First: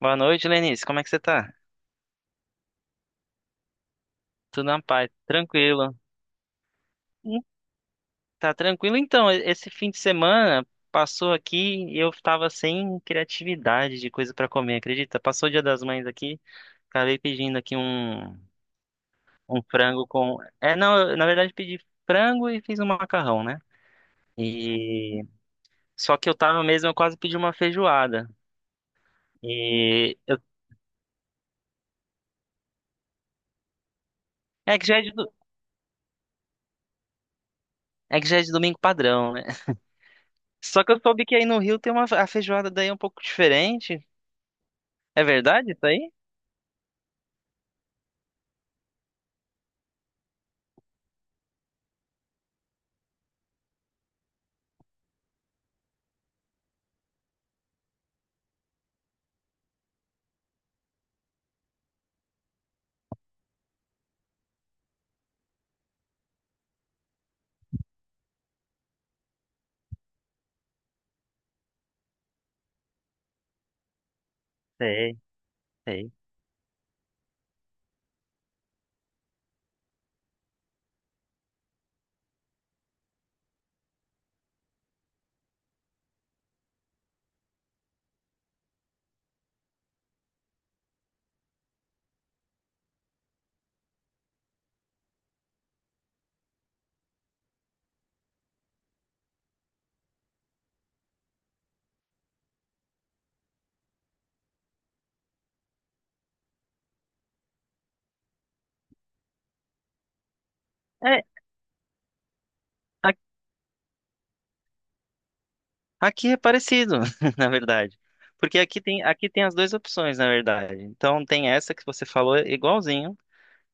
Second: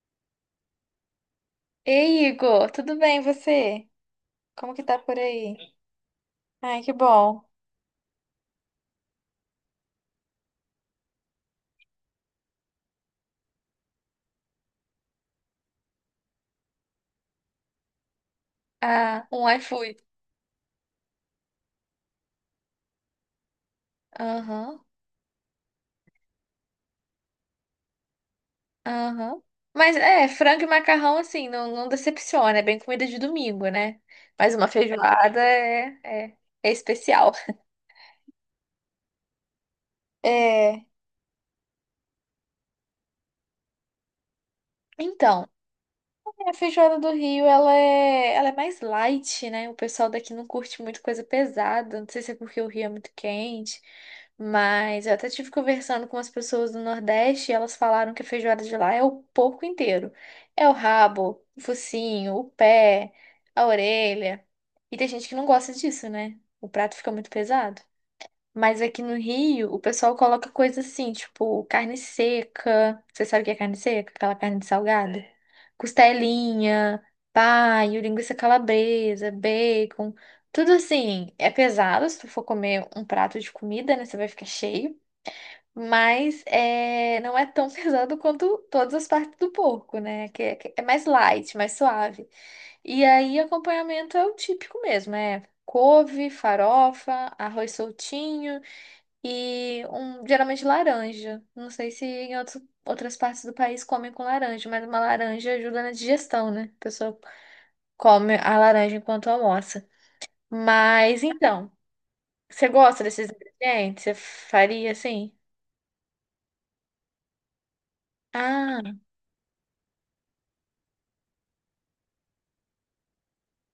Boa noite, Lenice. Como é que você tá? Ei, Igor, tudo bem, e você? Tudo Como na que tá paz, por aí? tranquilo. Ai, que Hum, bom. Tá tranquilo? Então, esse fim de semana passou aqui e eu tava sem criatividade de coisa pra comer, acredita? Passou o Dia das Mães aqui, acabei pedindo aqui um, Ah, um um iFood. frango com. É, não, eu, na verdade pedi frango e fiz um macarrão, né? Aham, E só que eu tava mesmo, eu quase pedi uma feijoada. aham. Mas E é, eu... frango e macarrão, assim, não decepciona. É bem comida de domingo, né? Mas uma é que já é de... do- feijoada é é especial. É que já é de domingo padrão, né? Só É, que eu soube que aí no Rio tem uma a feijoada daí é um pouco diferente. É então. verdade isso aí? A feijoada do Rio, ela é mais light, né? O pessoal daqui não curte muito coisa pesada. Não sei se é porque o Rio é muito quente, mas eu até tive conversando com as pessoas do Nordeste e elas falaram que a feijoada de lá é o porco inteiro. É o rabo, o focinho, o pé, a orelha. E tem gente que não gosta disso, né? O prato fica muito pesado. Mas aqui no Rio, o pessoal coloca coisa assim, tipo carne seca. Você sabe o que é carne seca? Aquela carne de Sei, salgada? É. sei. Costelinha, paio, linguiça calabresa, bacon. Tudo assim, é pesado. Se tu for comer um prato de comida, né, você vai ficar cheio. Mas é, não é tão pesado quanto todas as partes do porco, né? Que é mais light, mais suave. E aí, acompanhamento é o típico mesmo, é couve, farofa, arroz soltinho. E um, geralmente laranja. Não sei se em outras partes do país comem com laranja, mas uma laranja ajuda na digestão, né? A pessoa come a laranja enquanto almoça. É, Mas então, você gosta a- desses ingredientes? Você faria assim? aqui é parecido, na verdade. Porque aqui Ah, tem, aqui tem as duas opções, na verdade. Então tem essa que você falou é igualzinho.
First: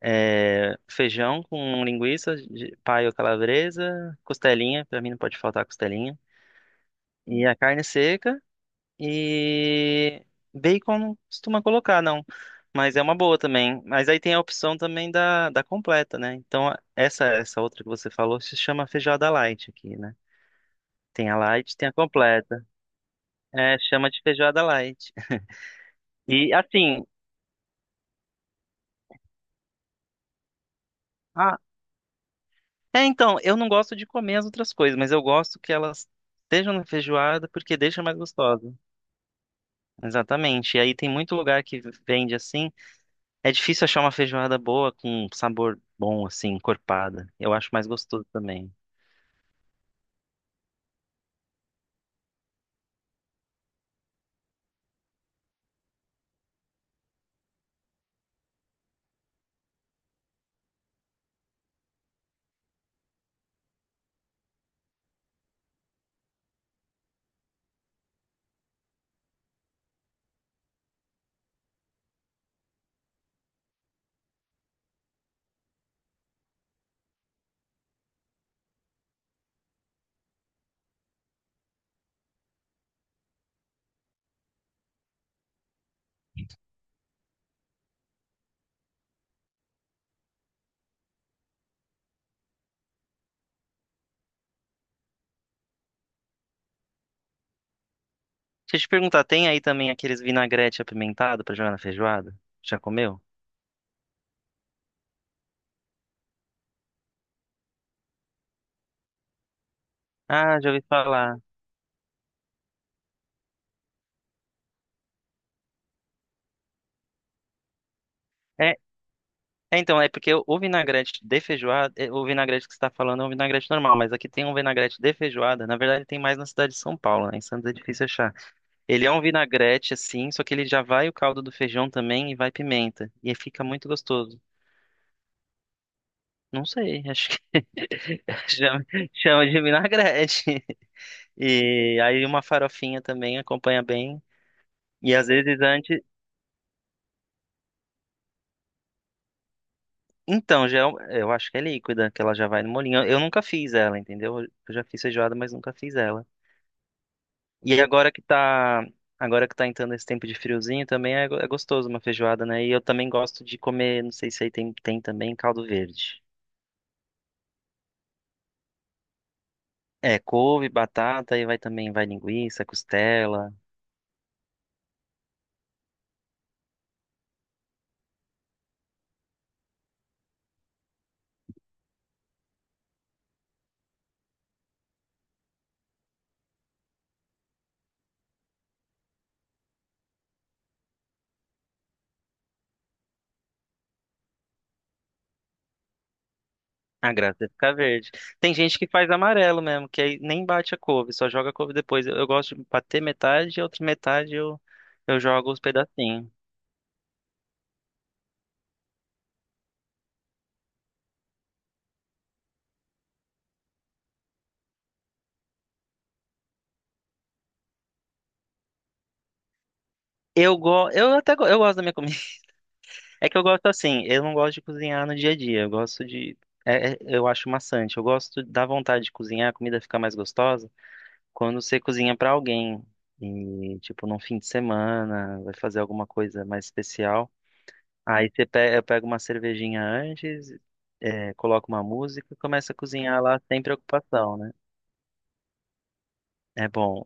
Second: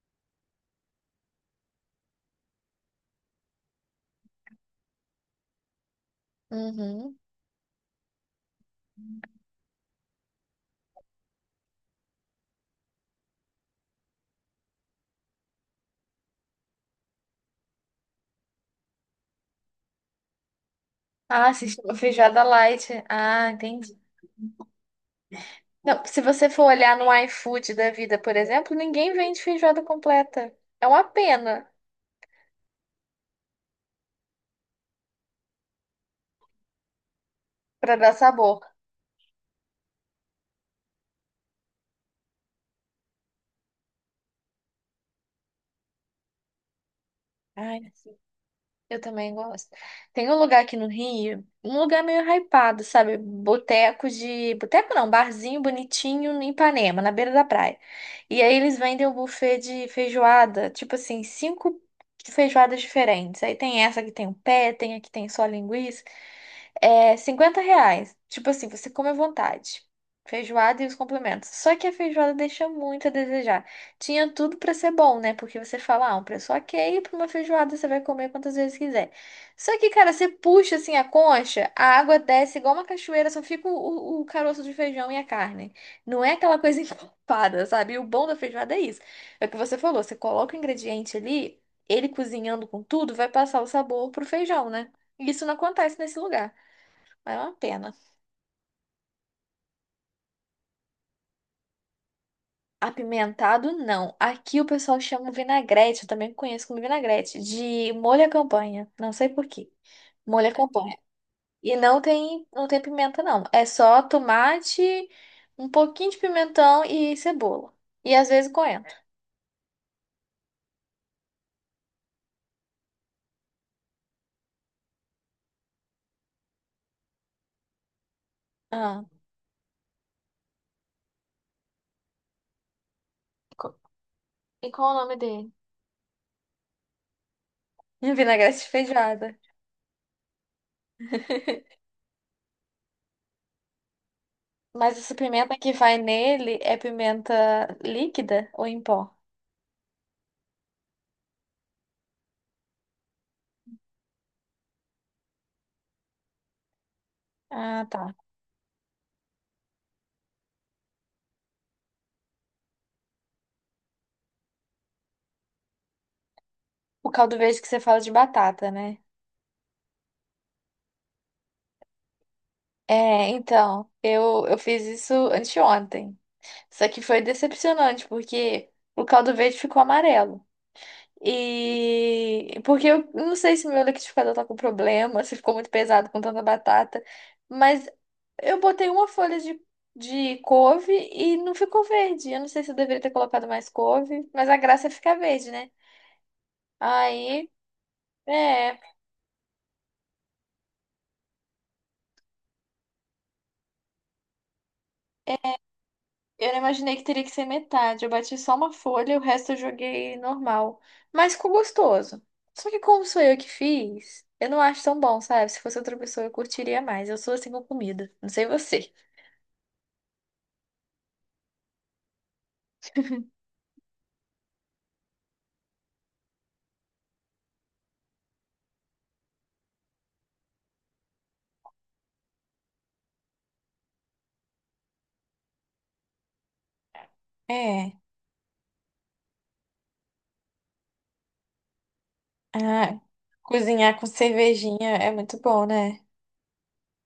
É, feijão com linguiça, paio calabresa, costelinha, pra mim não pode faltar costelinha. uhum. E a carne seca e bacon não costuma colocar, não. Mas é uma boa também. Mas aí tem a opção também da completa, né? Então essa outra que você falou se chama feijoada light aqui, né? Tem a Ah, se light, tem a chama feijoada completa. light. Ah, É, entendi. chama de feijoada light. Não, se você E for olhar assim, no iFood da vida, por exemplo, ninguém vende feijoada completa. É uma ah, pena é então, eu não gosto de comer as outras coisas, mas eu gosto que elas estejam na feijoada porque para deixa dar mais sabor. gostosa. Exatamente. E aí tem muito lugar que vende assim. É difícil achar uma feijoada boa com sabor bom, assim, encorpada. Eu acho Ai. mais gostoso também. Eu também gosto. Tem um lugar aqui no Rio, um lugar meio hypado, sabe? Boteco de. Boteco não, barzinho bonitinho em Ipanema, na beira da praia. E aí eles vendem o buffet de feijoada, tipo assim, cinco feijoadas diferentes. Aí tem essa que tem o pé, tem a que tem só linguiça. É R$ 50. Tipo assim, você come à vontade. Feijoada e os complementos. Só que a feijoada deixa muito a desejar. Tinha tudo pra ser bom, né? Porque você fala, ah, um preço ok, pra uma feijoada você vai comer quantas vezes quiser. Só que, cara, você puxa assim a concha, a água desce igual uma cachoeira, só fica o caroço de feijão e a carne. Não é aquela coisa encorpada, sabe? E o bom da feijoada é isso. É o que você falou, você coloca o ingrediente ali, ele cozinhando com tudo, vai passar o sabor pro feijão, né? E isso não acontece nesse lugar. Mas é uma pena. Deixa eu te perguntar, tem aí também aqueles vinagrete apimentado pra jogar na feijoada? Já comeu? Apimentado, não. Aqui o pessoal chama vinagrete, eu também conheço como vinagrete, de molho à campanha. Não sei por quê. Molho à Ah, já ouvi campanha. falar. E não tem pimenta, não. É só tomate, um pouquinho de pimentão e cebola. E às vezes É, coentro. é, então, é porque o vinagrete de feijoada, é, o vinagrete que você está falando é um vinagrete normal, mas aqui tem um vinagrete de feijoada. Na verdade, tem mais na cidade de São Paulo, né? Em Santos é difícil achar. Ah, Ele é um vinagrete assim, só que ele já vai o caldo do feijão também e vai pimenta. E aí fica co- muito gostoso. e qual é o nome dele? Não sei, acho que Vinagrete de chama, feijoada. chama de vinagrete. E aí uma farofinha também acompanha bem. Mas essa E às pimenta vezes que vai antes. nele é pimenta líquida ou em pó? Então, já, é eu acho que é líquida, que ela já vai no molinho. Eu nunca fiz ela, entendeu? Eu já fiz feijoada, mas nunca fiz ela. E Ah, agora tá. que tá, agora que tá entrando esse tempo de friozinho, também é, é gostoso uma feijoada, né? E eu também gosto de comer, não sei se aí tem, também caldo verde. O caldo verde que você fala de batata, né? É, couve, batata, e vai também, vai linguiça, É, costela. então, eu fiz isso anteontem. Só que foi decepcionante, porque o caldo verde ficou amarelo. E porque eu não sei se meu liquidificador tá com problema, se ficou muito pesado com tanta batata, mas eu botei uma folha de couve e não ficou verde. Eu não sei se eu deveria ter colocado mais couve, mas a graça é ficar verde, né? A graça é Aí, ficar verde. Tem gente é. que faz amarelo mesmo, que aí nem bate a couve, só joga a couve depois. Eu gosto de bater metade, e a outra metade eu jogo os pedacinhos. Eu não imaginei que teria que ser metade. Eu bati só uma folha e o resto eu joguei normal. Mas ficou gostoso. Só que como sou eu que fiz, eu não acho tão bom, sabe? Se fosse outra pessoa, eu curtiria mais. Eu sou assim com comida. Não sei você. Eu, go eu até go eu gosto da minha comida. É que eu gosto assim, eu não gosto de cozinhar no dia a dia, eu gosto de. Eu acho maçante, eu gosto da vontade de cozinhar, a comida fica mais gostosa quando você cozinha pra alguém. E, tipo, num fim de semana, vai fazer alguma coisa mais especial. É. Aí você pega, eu pego uma cervejinha antes, é, coloco uma música e começa a Ah, cozinhar lá sem cozinhar com preocupação, né? cervejinha é muito bom, né? É bom.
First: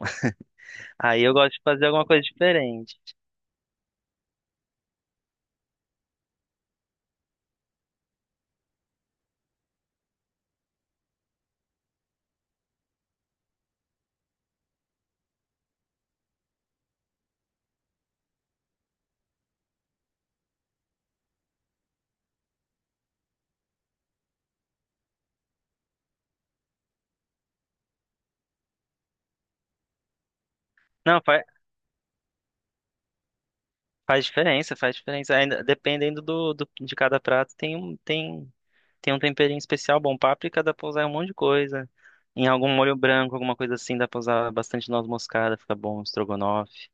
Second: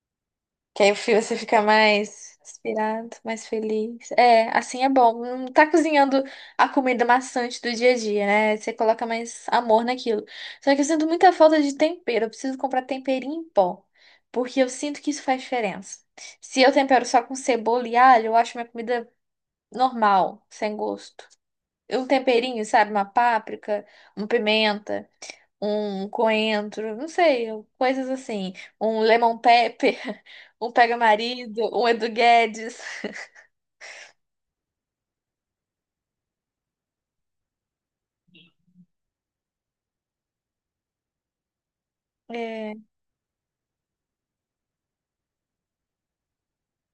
Que aí o filho Aí eu você gosto fica de fazer alguma coisa mais diferente. inspirado, mais feliz. É, assim é bom. Não tá cozinhando a comida maçante do dia a dia, né? Você coloca mais amor naquilo. Só que eu sinto muita falta de tempero. Eu preciso comprar temperinho em pó. Porque eu sinto que isso faz diferença. Se eu tempero só com cebola e alho, eu acho minha comida normal, sem gosto. Um temperinho, sabe? Uma páprica, uma pimenta um coentro, não sei, coisas assim, um lemon pepper, um Não, pega-marido, um Edu Guedes. faz diferença, faz diferença. Ainda, dependendo de cada prato, tem um temperinho especial bom. Páprica dá pra usar em um monte de coisa. Em algum É, molho branco, alguma coisa assim, dá pra usar bastante noz moscada, fica bom, estrogonofe,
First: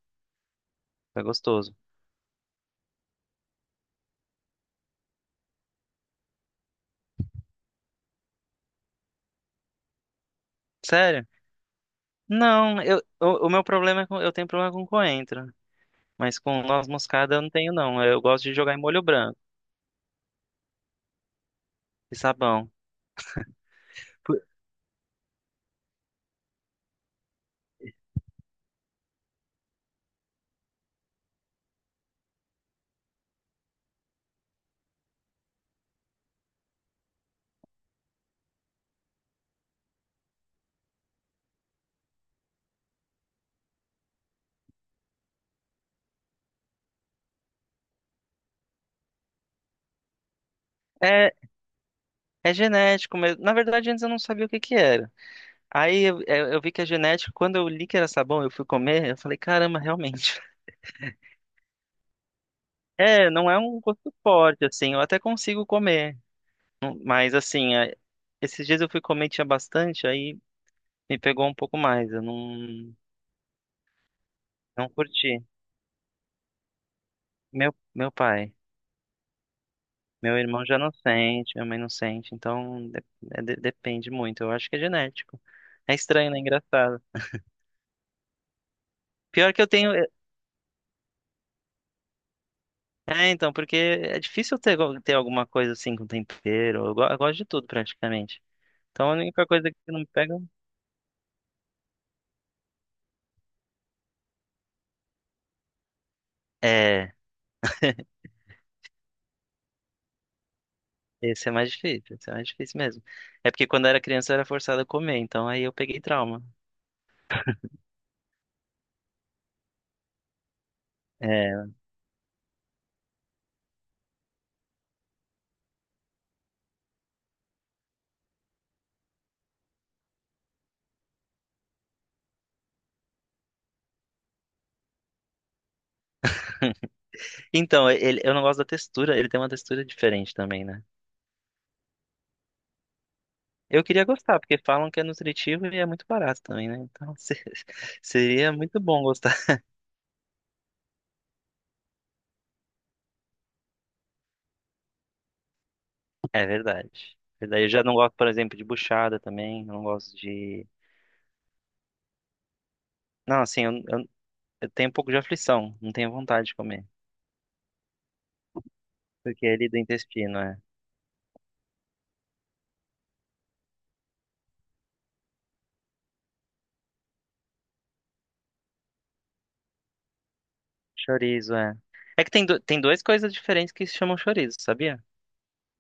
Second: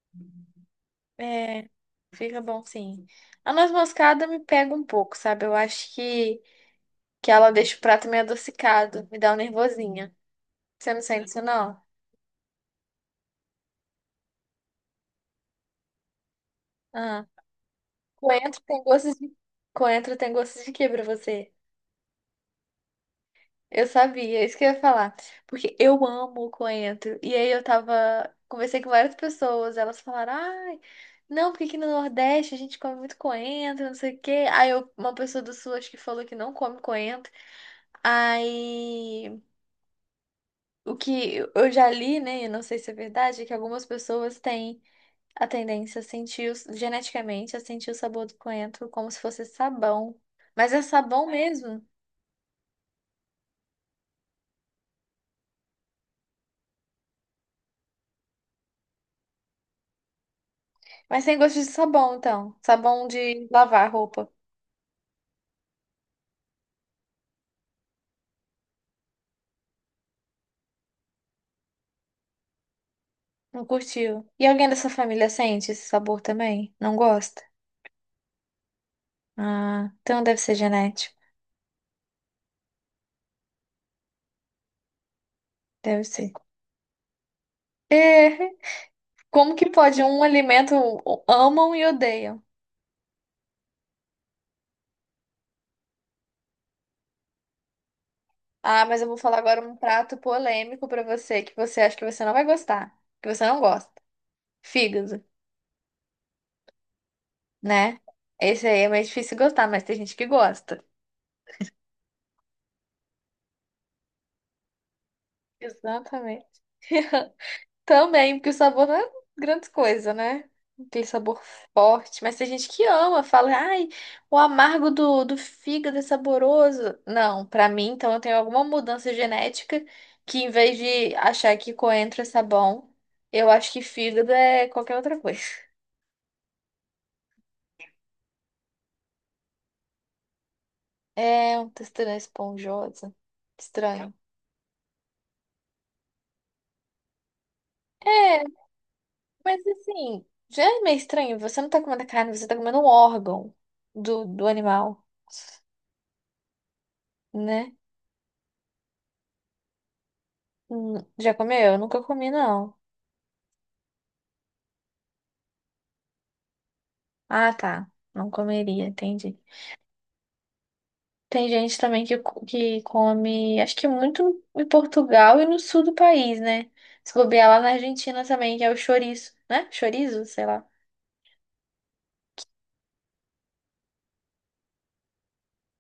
fica é, gostoso. fica bom sim. A noz moscada me pega um pouco, sabe? Eu acho que ela deixa o prato meio adocicado, me dá um nervosinha. Você não sente Sério? isso, não? Não, eu, o meu problema é com, eu tenho problema com coentro, mas com noz Ah, moscada eu não tenho não. Eu gosto de coentro jogar em tem molho gostos de... branco Coentro tem gostos de quê pra você? e sabão. Eu sabia, é Por- isso que eu ia falar. Porque eu amo o coentro. E aí eu tava. Conversei com várias pessoas, elas falaram, ai, não, porque aqui no Nordeste a gente come muito coentro, não sei o quê. Uma pessoa do Sul acho que falou que não come coentro. Aí o que eu já li, né? Eu não sei se é verdade, é que algumas pessoas têm a tendência a sentir geneticamente a sentir o sabor do coentro como se fosse sabão. Mas é sabão É, mesmo. é genético mesmo. Na verdade, antes eu não sabia o que que era. Aí eu vi que é genético, quando eu li que era sabão, eu fui comer, eu falei, caramba, realmente. Mas tem gosto de sabão, então. Sabão É, de não é um lavar gosto roupa. forte, assim, eu até consigo comer. Mas assim, esses dias eu fui comer, tinha bastante, aí me pegou um pouco mais, eu não, Não curtiu. E alguém da sua não família curti. sente esse sabor também? Não gosta? Meu pai, Ah, então deve meu ser irmão já não genético. sente, minha mãe não sente, então depende muito, eu acho que é genético. É Deve ser. estranho, né? Engraçado. É, Pior como que eu que tenho. pode É, um alimento amam e odeiam? é, então, porque é difícil ter, alguma coisa assim com tempero. Eu gosto de tudo praticamente. Ah, mas eu Então a vou falar única agora coisa um que não me prato pega polêmico pra você que você acha que você não vai gostar, que você não gosta. Fígado, é. né? Esse aí é mais difícil gostar, mas tem gente que gosta. Esse é mais difícil, esse é mais difícil mesmo. É porque quando eu era criança eu era forçada a comer, então aí eu peguei trauma. Exatamente. Também, porque o sabor não é grande coisa, né? Aquele sabor É. forte. Mas tem gente que ama, fala, ai, o amargo do fígado é saboroso. Não, pra mim, então eu tenho alguma mudança genética que em vez de achar que coentro é sabão, eu acho que fígado é qualquer outra coisa. Então, ele, eu não gosto da textura, ele tem uma textura diferente também, né? É uma textura esponjosa. Eu queria Estranho. gostar, porque falam que é nutritivo e é muito barato também, né? Então É, seria muito bom gostar. mas assim, já é meio estranho. Você não tá comendo a carne, você tá comendo um órgão do animal, É verdade. Verdade. Eu né? já não gosto, por exemplo, de buchada também, eu não gosto de. Já comeu? Eu nunca comi, não. Não, assim, eu tenho um pouco de aflição, não tenho vontade de comer, Ah, tá. Não comeria, entendi. porque é ali do intestino, é. Tem gente também que, que come, acho que muito em Portugal e no sul do país, né? Se bobear lá na Argentina também, que é o chouriço, né? Chorizo, sei lá. Chorizo, é. É que tem duas coisas diferentes que se chamam chorizo, sabia?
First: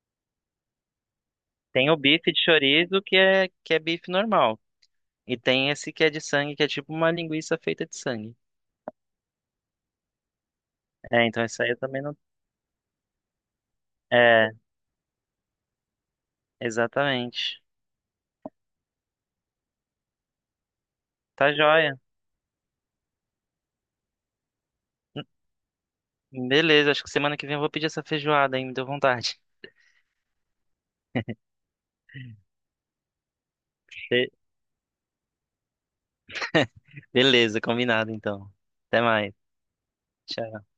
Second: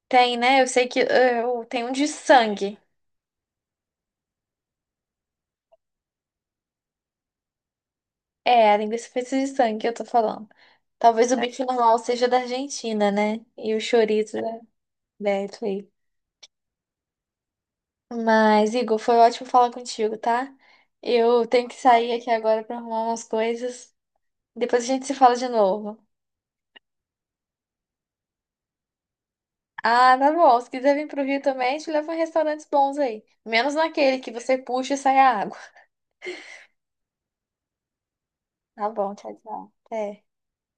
Tem, né? Eu sei que tem Tem um o de bife de sangue. chorizo, que é bife normal. E tem esse que é de sangue, que é tipo uma linguiça feita de sangue. É, a linguiça feita de sangue que eu tô falando. É, Talvez o então essa bife aí eu normal também não. seja da Argentina, né? E o chorizo É, é da Italy. exatamente. Mas, Igor, foi ótimo falar contigo, tá? Eu Tá tenho que joia. sair aqui agora pra arrumar umas coisas. Depois a gente se fala de novo. Beleza, acho que semana que vem eu vou pedir essa feijoada aí, me deu vontade. Ah, tá bom. Se quiser vir pro Rio também, te levo em restaurantes bons aí. Menos naquele que Be- você puxa e sai a água. Beleza, combinado então. Tá Até bom, mais. tchau, tchau. Até. Tchau.